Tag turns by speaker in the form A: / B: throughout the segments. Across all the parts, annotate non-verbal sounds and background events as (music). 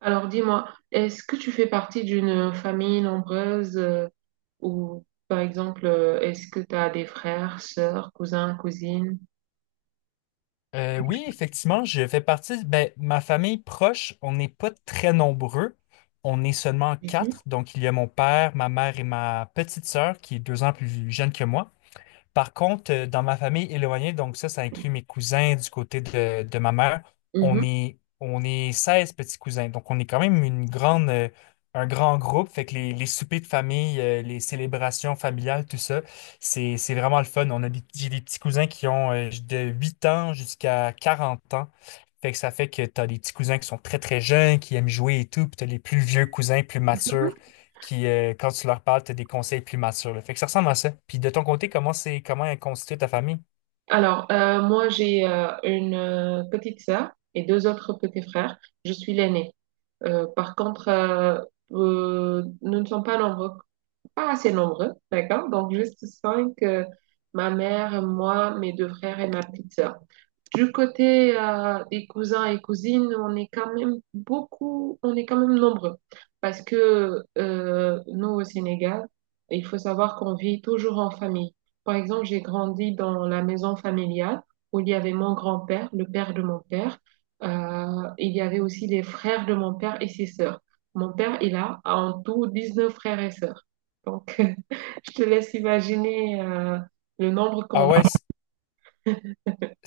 A: Alors dis-moi, est-ce que tu fais partie d'une famille nombreuse ou par exemple, est-ce que tu as des frères, sœurs, cousins, cousines?
B: Oui, effectivement, je fais partie. Ben, ma famille proche, on n'est pas très nombreux. On est seulement
A: Mhm.
B: quatre. Donc, il y a mon père, ma mère et ma petite sœur qui est 2 ans plus jeune que moi. Par contre, dans ma famille éloignée, donc ça inclut mes cousins du côté de ma mère, on
A: Mhm.
B: est, on est 16 petits cousins. Donc, on est quand même un grand groupe. Fait que les soupers de famille, les célébrations familiales, tout ça, c'est vraiment le fun. J'ai des petits cousins qui ont de 8 ans jusqu'à 40 ans. Fait que ça fait que tu as des petits cousins qui sont très, très jeunes, qui aiment jouer et tout, puis tu as les plus vieux cousins, plus matures, qui, quand tu leur parles, t'as des conseils plus matures, là. Fait que ça ressemble à ça. Puis de ton côté, comment est constituée ta famille?
A: Moi j'ai une petite sœur et deux autres petits frères. Je suis l'aînée. Euh, par contre, euh, nous ne sommes pas nombreux, pas assez nombreux, d'accord? Donc, juste cinq, ma mère, moi, mes deux frères et ma petite sœur. Du côté des cousins et cousines, on est quand même beaucoup, on est quand même nombreux. Parce que nous, au Sénégal, il faut savoir qu'on vit toujours en famille. Par exemple, j'ai grandi dans la maison familiale où il y avait mon grand-père, le père de mon père. Il y avait aussi les frères de mon père et ses sœurs. Mon père, il a en tout 19 frères et sœurs. Donc, (laughs) je te laisse imaginer le nombre
B: Ah,
A: qu'on...
B: ouais.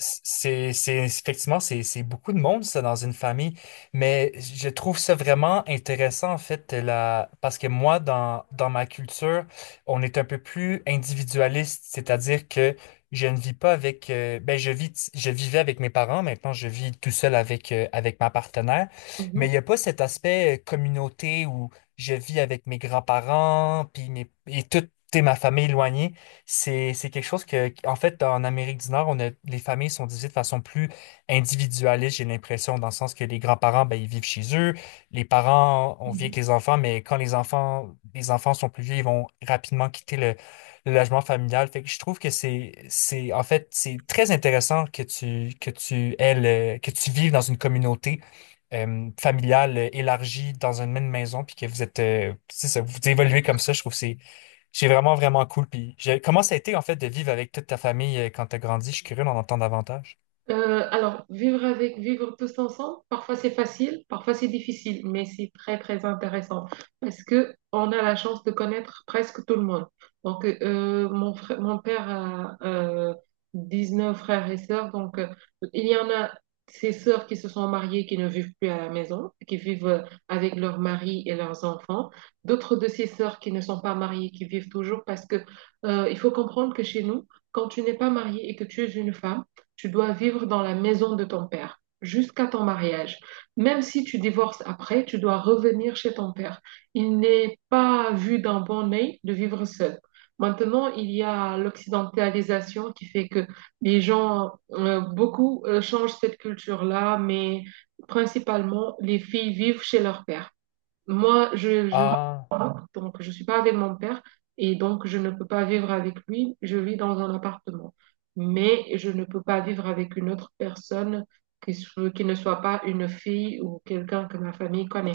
B: Effectivement, c'est beaucoup de monde, ça, dans une famille, mais je trouve ça vraiment intéressant, en fait, la, parce que moi, dans ma culture, on est un peu plus individualiste, c'est-à-dire que je ne vis pas avec, ben, je vivais avec mes parents. Maintenant, je vis tout seul avec ma partenaire, mais
A: Mhm,
B: il n'y a pas cet aspect communauté où je vis avec mes grands-parents, et toute, t'sais, ma famille éloignée. C'est quelque chose que, en fait, en Amérique du Nord, les familles sont divisées de façon plus individualiste, j'ai l'impression, dans le sens que les grands-parents, ben, ils vivent chez eux. Les parents, on vit avec
A: mhm.
B: les enfants, mais quand les enfants sont plus vieux, ils vont rapidement quitter le logement familial. Fait que je trouve que en fait, c'est très intéressant que tu vives dans une communauté familiale élargie dans une même maison, puis que vous êtes, c'est ça, vous évoluez comme ça. Je trouve que c'est vraiment, vraiment cool. Comment ça a été, en fait, de vivre avec toute ta famille quand tu as grandi? Je suis curieux d'en entendre davantage.
A: Alors, vivre avec, vivre tous ensemble, parfois c'est facile, parfois c'est difficile, mais c'est très très intéressant parce que on a la chance de connaître presque tout le monde. Donc, mon frère, mon père a neuf frères et sœurs, donc il y en a... ses sœurs qui se sont mariées, qui ne vivent plus à la maison, qui vivent avec leur mari et leurs enfants. D'autres de ses sœurs qui ne sont pas mariées, qui vivent toujours parce que il faut comprendre que chez nous, quand tu n'es pas mariée et que tu es une femme, tu dois vivre dans la maison de ton père jusqu'à ton mariage. Même si tu divorces après, tu dois revenir chez ton père. Il n'est pas vu d'un bon œil de vivre seul. Maintenant, il y a l'occidentalisation qui fait que les gens, beaucoup changent cette culture-là, mais principalement, les filles vivent chez leur père. Moi, je
B: Ah.
A: donc je suis pas avec mon père et donc je ne peux pas vivre avec lui. Je vis dans un appartement, mais je ne peux pas vivre avec une autre personne qui, qui ne soit pas une fille ou quelqu'un que ma famille connaît.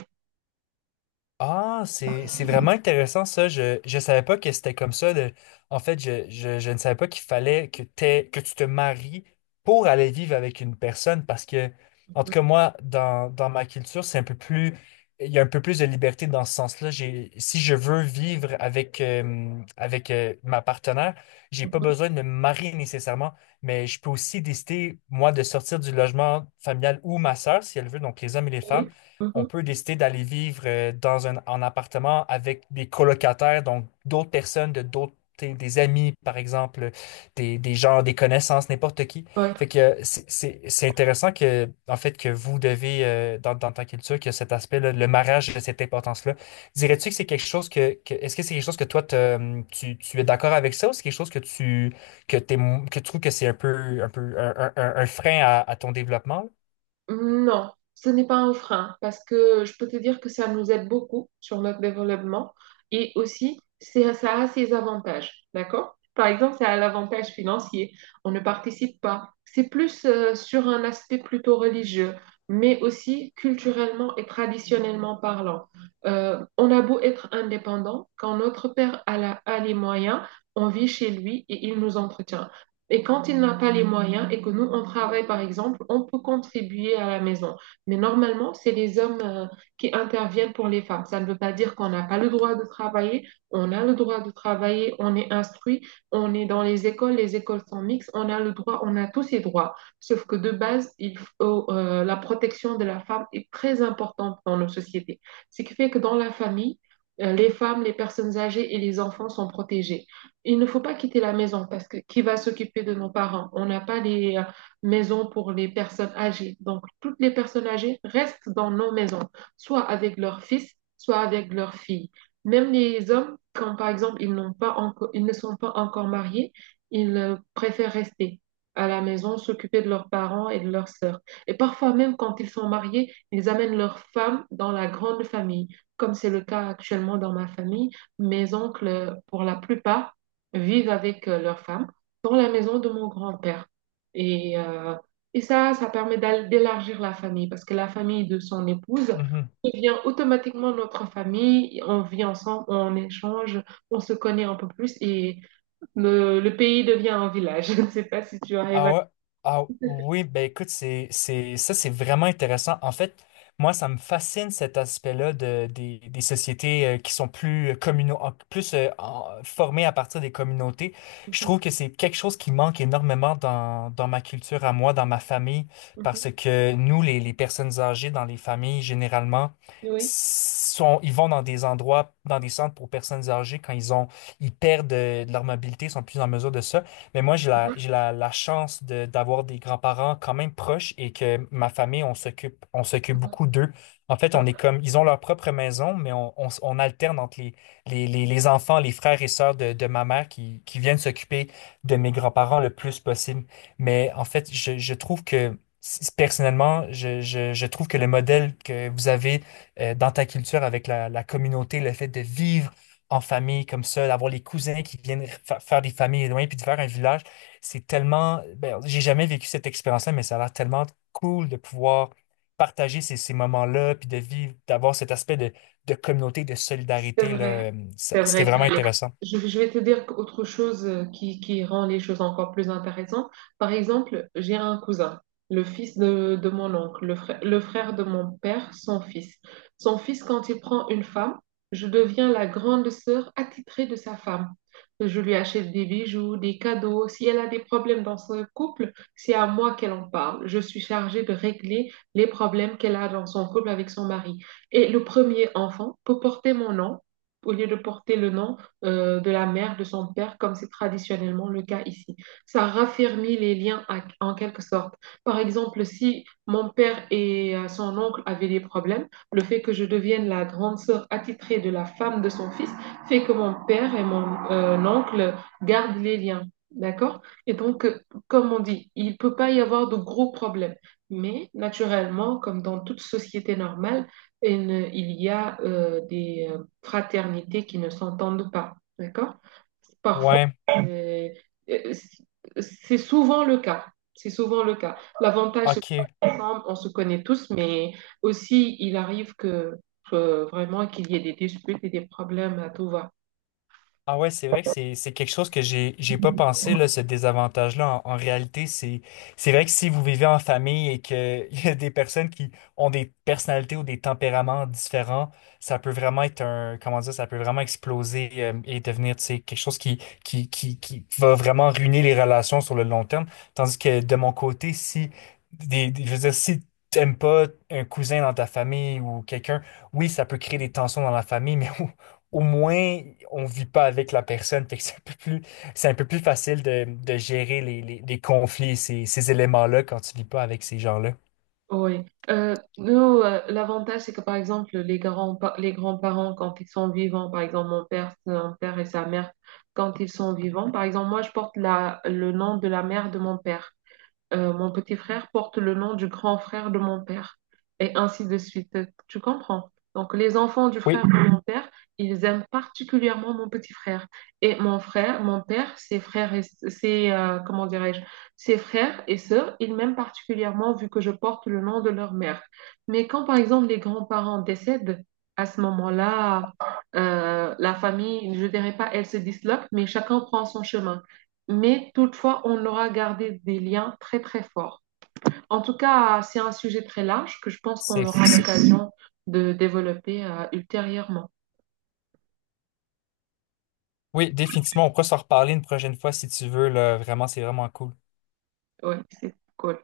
B: Ah, c'est vraiment intéressant ça. Je savais pas que c'était comme ça. En fait, je ne savais pas qu'il fallait que tu te maries pour aller vivre avec une personne, parce que en tout
A: Mhm.
B: cas moi, dans ma culture, c'est un peu plus il y a un peu plus de liberté dans ce sens-là. J'ai Si je veux vivre avec ma partenaire, j'ai pas
A: Mhm.
B: besoin de me marier nécessairement, mais je peux aussi décider moi de sortir du logement familial, ou ma sœur si elle veut. Donc les hommes et les femmes,
A: Oui.
B: on
A: Mhm.
B: peut décider d'aller vivre dans un en appartement avec des colocataires, donc d'autres personnes, de d'autres des amis, par exemple, des gens, des connaissances, n'importe qui.
A: Ouais.
B: Fait que c'est intéressant que, en fait, que vous devez, dans ta culture, que cet aspect-là, le mariage, a cette importance-là. Dirais-tu que c'est quelque chose est-ce que c'est quelque chose que tu es d'accord avec ça, ou c'est quelque chose que t'es, que tu trouves que c'est un peu, un peu, un frein à ton développement?
A: Non, ce n'est pas un frein parce que je peux te dire que ça nous aide beaucoup sur notre développement et aussi c'est, ça a ses avantages, d'accord? Par exemple, ça a l'avantage financier, on ne participe pas. C'est plus sur un aspect plutôt religieux, mais aussi culturellement et traditionnellement parlant. On a beau être indépendant, quand notre père a, a les moyens, on vit chez lui et il nous entretient. Et quand il n'a pas les moyens et que nous, on travaille, par exemple, on peut contribuer à la maison. Mais normalement, c'est les hommes qui interviennent pour les femmes. Ça ne veut pas dire qu'on n'a pas le droit de travailler. On a le droit de travailler, on est instruit, on est dans les écoles sont mixtes, on a le droit, on a tous ces droits. Sauf que de base, la protection de la femme est très importante dans nos sociétés. Ce qui fait que dans la famille, les femmes, les personnes âgées et les enfants sont protégés. Il ne faut pas quitter la maison parce que qui va s'occuper de nos parents? On n'a pas les maisons pour les personnes âgées. Donc, toutes les personnes âgées restent dans nos maisons, soit avec leurs fils, soit avec leurs filles. Même les hommes, quand par exemple ils n'ont pas encore, ils ne sont pas encore mariés, ils préfèrent rester à la maison, s'occuper de leurs parents et de leurs sœurs. Et parfois même quand ils sont mariés, ils amènent leurs femmes dans la grande famille, comme c'est le cas actuellement dans ma famille. Mes oncles, pour la plupart, vivent avec leur femme dans la maison de mon grand-père. Et, euh, et ça, ça permet d'élargir la famille parce que la famille de son épouse devient automatiquement notre famille. On vit ensemble, on échange, on se connaît un peu plus et le pays devient un village. (laughs) Je ne sais pas si tu arrives
B: Ah
A: à...
B: ouais, ah oui, ben écoute. Ça c'est vraiment intéressant. En fait, moi, ça me fascine cet aspect-là des sociétés qui sont plus communaux, plus formées à partir des communautés. Je
A: Mhm,
B: trouve que c'est quelque chose qui manque énormément dans ma culture à moi, dans ma famille,
A: mhm.
B: parce que nous, les personnes âgées dans les familles, généralement,
A: Oui.
B: ils vont dans des endroits, dans des centres pour personnes âgées quand ils perdent de leur mobilité, ils sont plus en mesure de ça. Mais moi, j'ai la chance d'avoir des grands-parents quand même proches, et que ma famille, on s'occupe beaucoup d'eux. En fait, on est comme, ils ont leur propre maison, mais on alterne entre les enfants, les frères et sœurs de ma mère qui viennent s'occuper de mes grands-parents le plus possible. Mais en fait, je trouve que, s- personnellement, je trouve que le modèle que vous avez dans ta culture avec la communauté, le fait de vivre en famille comme ça, d'avoir les cousins qui viennent faire des familles éloignées puis de faire un village, c'est tellement. Ben, j'ai jamais vécu cette expérience-là, mais ça a l'air tellement cool de pouvoir partager ces moments-là, puis de vivre, d'avoir cet aspect de communauté, de
A: C'est
B: solidarité, là.
A: vrai,
B: C'était vraiment
A: ça l'est.
B: intéressant.
A: Je vais te dire autre chose qui rend les choses encore plus intéressantes. Par exemple, j'ai un cousin, le fils de mon oncle, le frère de mon père, son fils. Son fils, quand il prend une femme, je deviens la grande sœur attitrée de sa femme. Je lui achète des bijoux, des cadeaux. Si elle a des problèmes dans son couple, c'est à moi qu'elle en parle. Je suis chargée de régler les problèmes qu'elle a dans son couple avec son mari. Et le premier enfant peut porter mon nom au lieu de porter le nom de la mère, de son père, comme c'est traditionnellement le cas ici. Ça raffermit les liens en quelque sorte. Par exemple, si mon père et son oncle avaient des problèmes, le fait que je devienne la grande sœur attitrée de la femme de son fils fait que mon père et mon oncle gardent les liens. D'accord? Comme on dit, il ne peut pas y avoir de gros problèmes. Mais naturellement, comme dans toute société normale, il y a des fraternités qui ne s'entendent pas, d'accord? Parfois,
B: Ouais,
A: euh, euh, c'est souvent le cas. C'est souvent le cas. L'avantage, c'est
B: ok.
A: qu'on on se connaît tous, mais aussi, il arrive que vraiment qu'il y ait des disputes et des problèmes à tout va.
B: Ah ouais, c'est vrai que c'est quelque chose que j'ai pas pensé là, ce désavantage-là. En réalité, c'est vrai que si vous vivez en famille et que (laughs) il y a des personnes qui ont des personnalités ou des tempéraments différents, ça peut vraiment être un comment dire, ça peut vraiment exploser, et devenir, tu sais, quelque chose qui va vraiment ruiner les relations sur le long terme. Tandis que de mon côté, si des, des- je veux dire, si t'aimes pas un cousin dans ta famille ou quelqu'un, oui, ça peut créer des tensions dans la famille, mais (laughs) au moins, on vit pas avec la personne. Fait que c'est un peu plus facile de gérer les conflits, ces éléments-là, quand tu vis pas avec ces gens-là.
A: Oui. Nous, l'avantage, c'est que par exemple, les grands-parents, quand ils sont vivants, par exemple, mon père, son père et sa mère, quand ils sont vivants, par exemple, moi, je porte le nom de la mère de mon père. Mon petit frère porte le nom du grand frère de mon père, et ainsi de suite. Tu comprends? Donc, les enfants du
B: Oui,
A: frère de mon père, ils aiment particulièrement mon petit frère. Et mon père, ses frères et comment dirais-je, ses frères et sœurs, ils m'aiment particulièrement vu que je porte le nom de leur mère. Mais quand, par exemple, les grands-parents décèdent, à ce moment-là, la famille, je dirais pas, elle se disloque, mais chacun prend son chemin, mais toutefois, on aura gardé des liens très très forts. En tout cas, c'est un sujet très large que je pense qu'on
B: c'est,
A: aura
B: c'est-
A: l'occasion de développer ultérieurement.
B: oui, définitivement. On pourra s'en reparler une prochaine fois si tu veux, là. Vraiment, c'est vraiment cool.
A: Oui, c'est cool.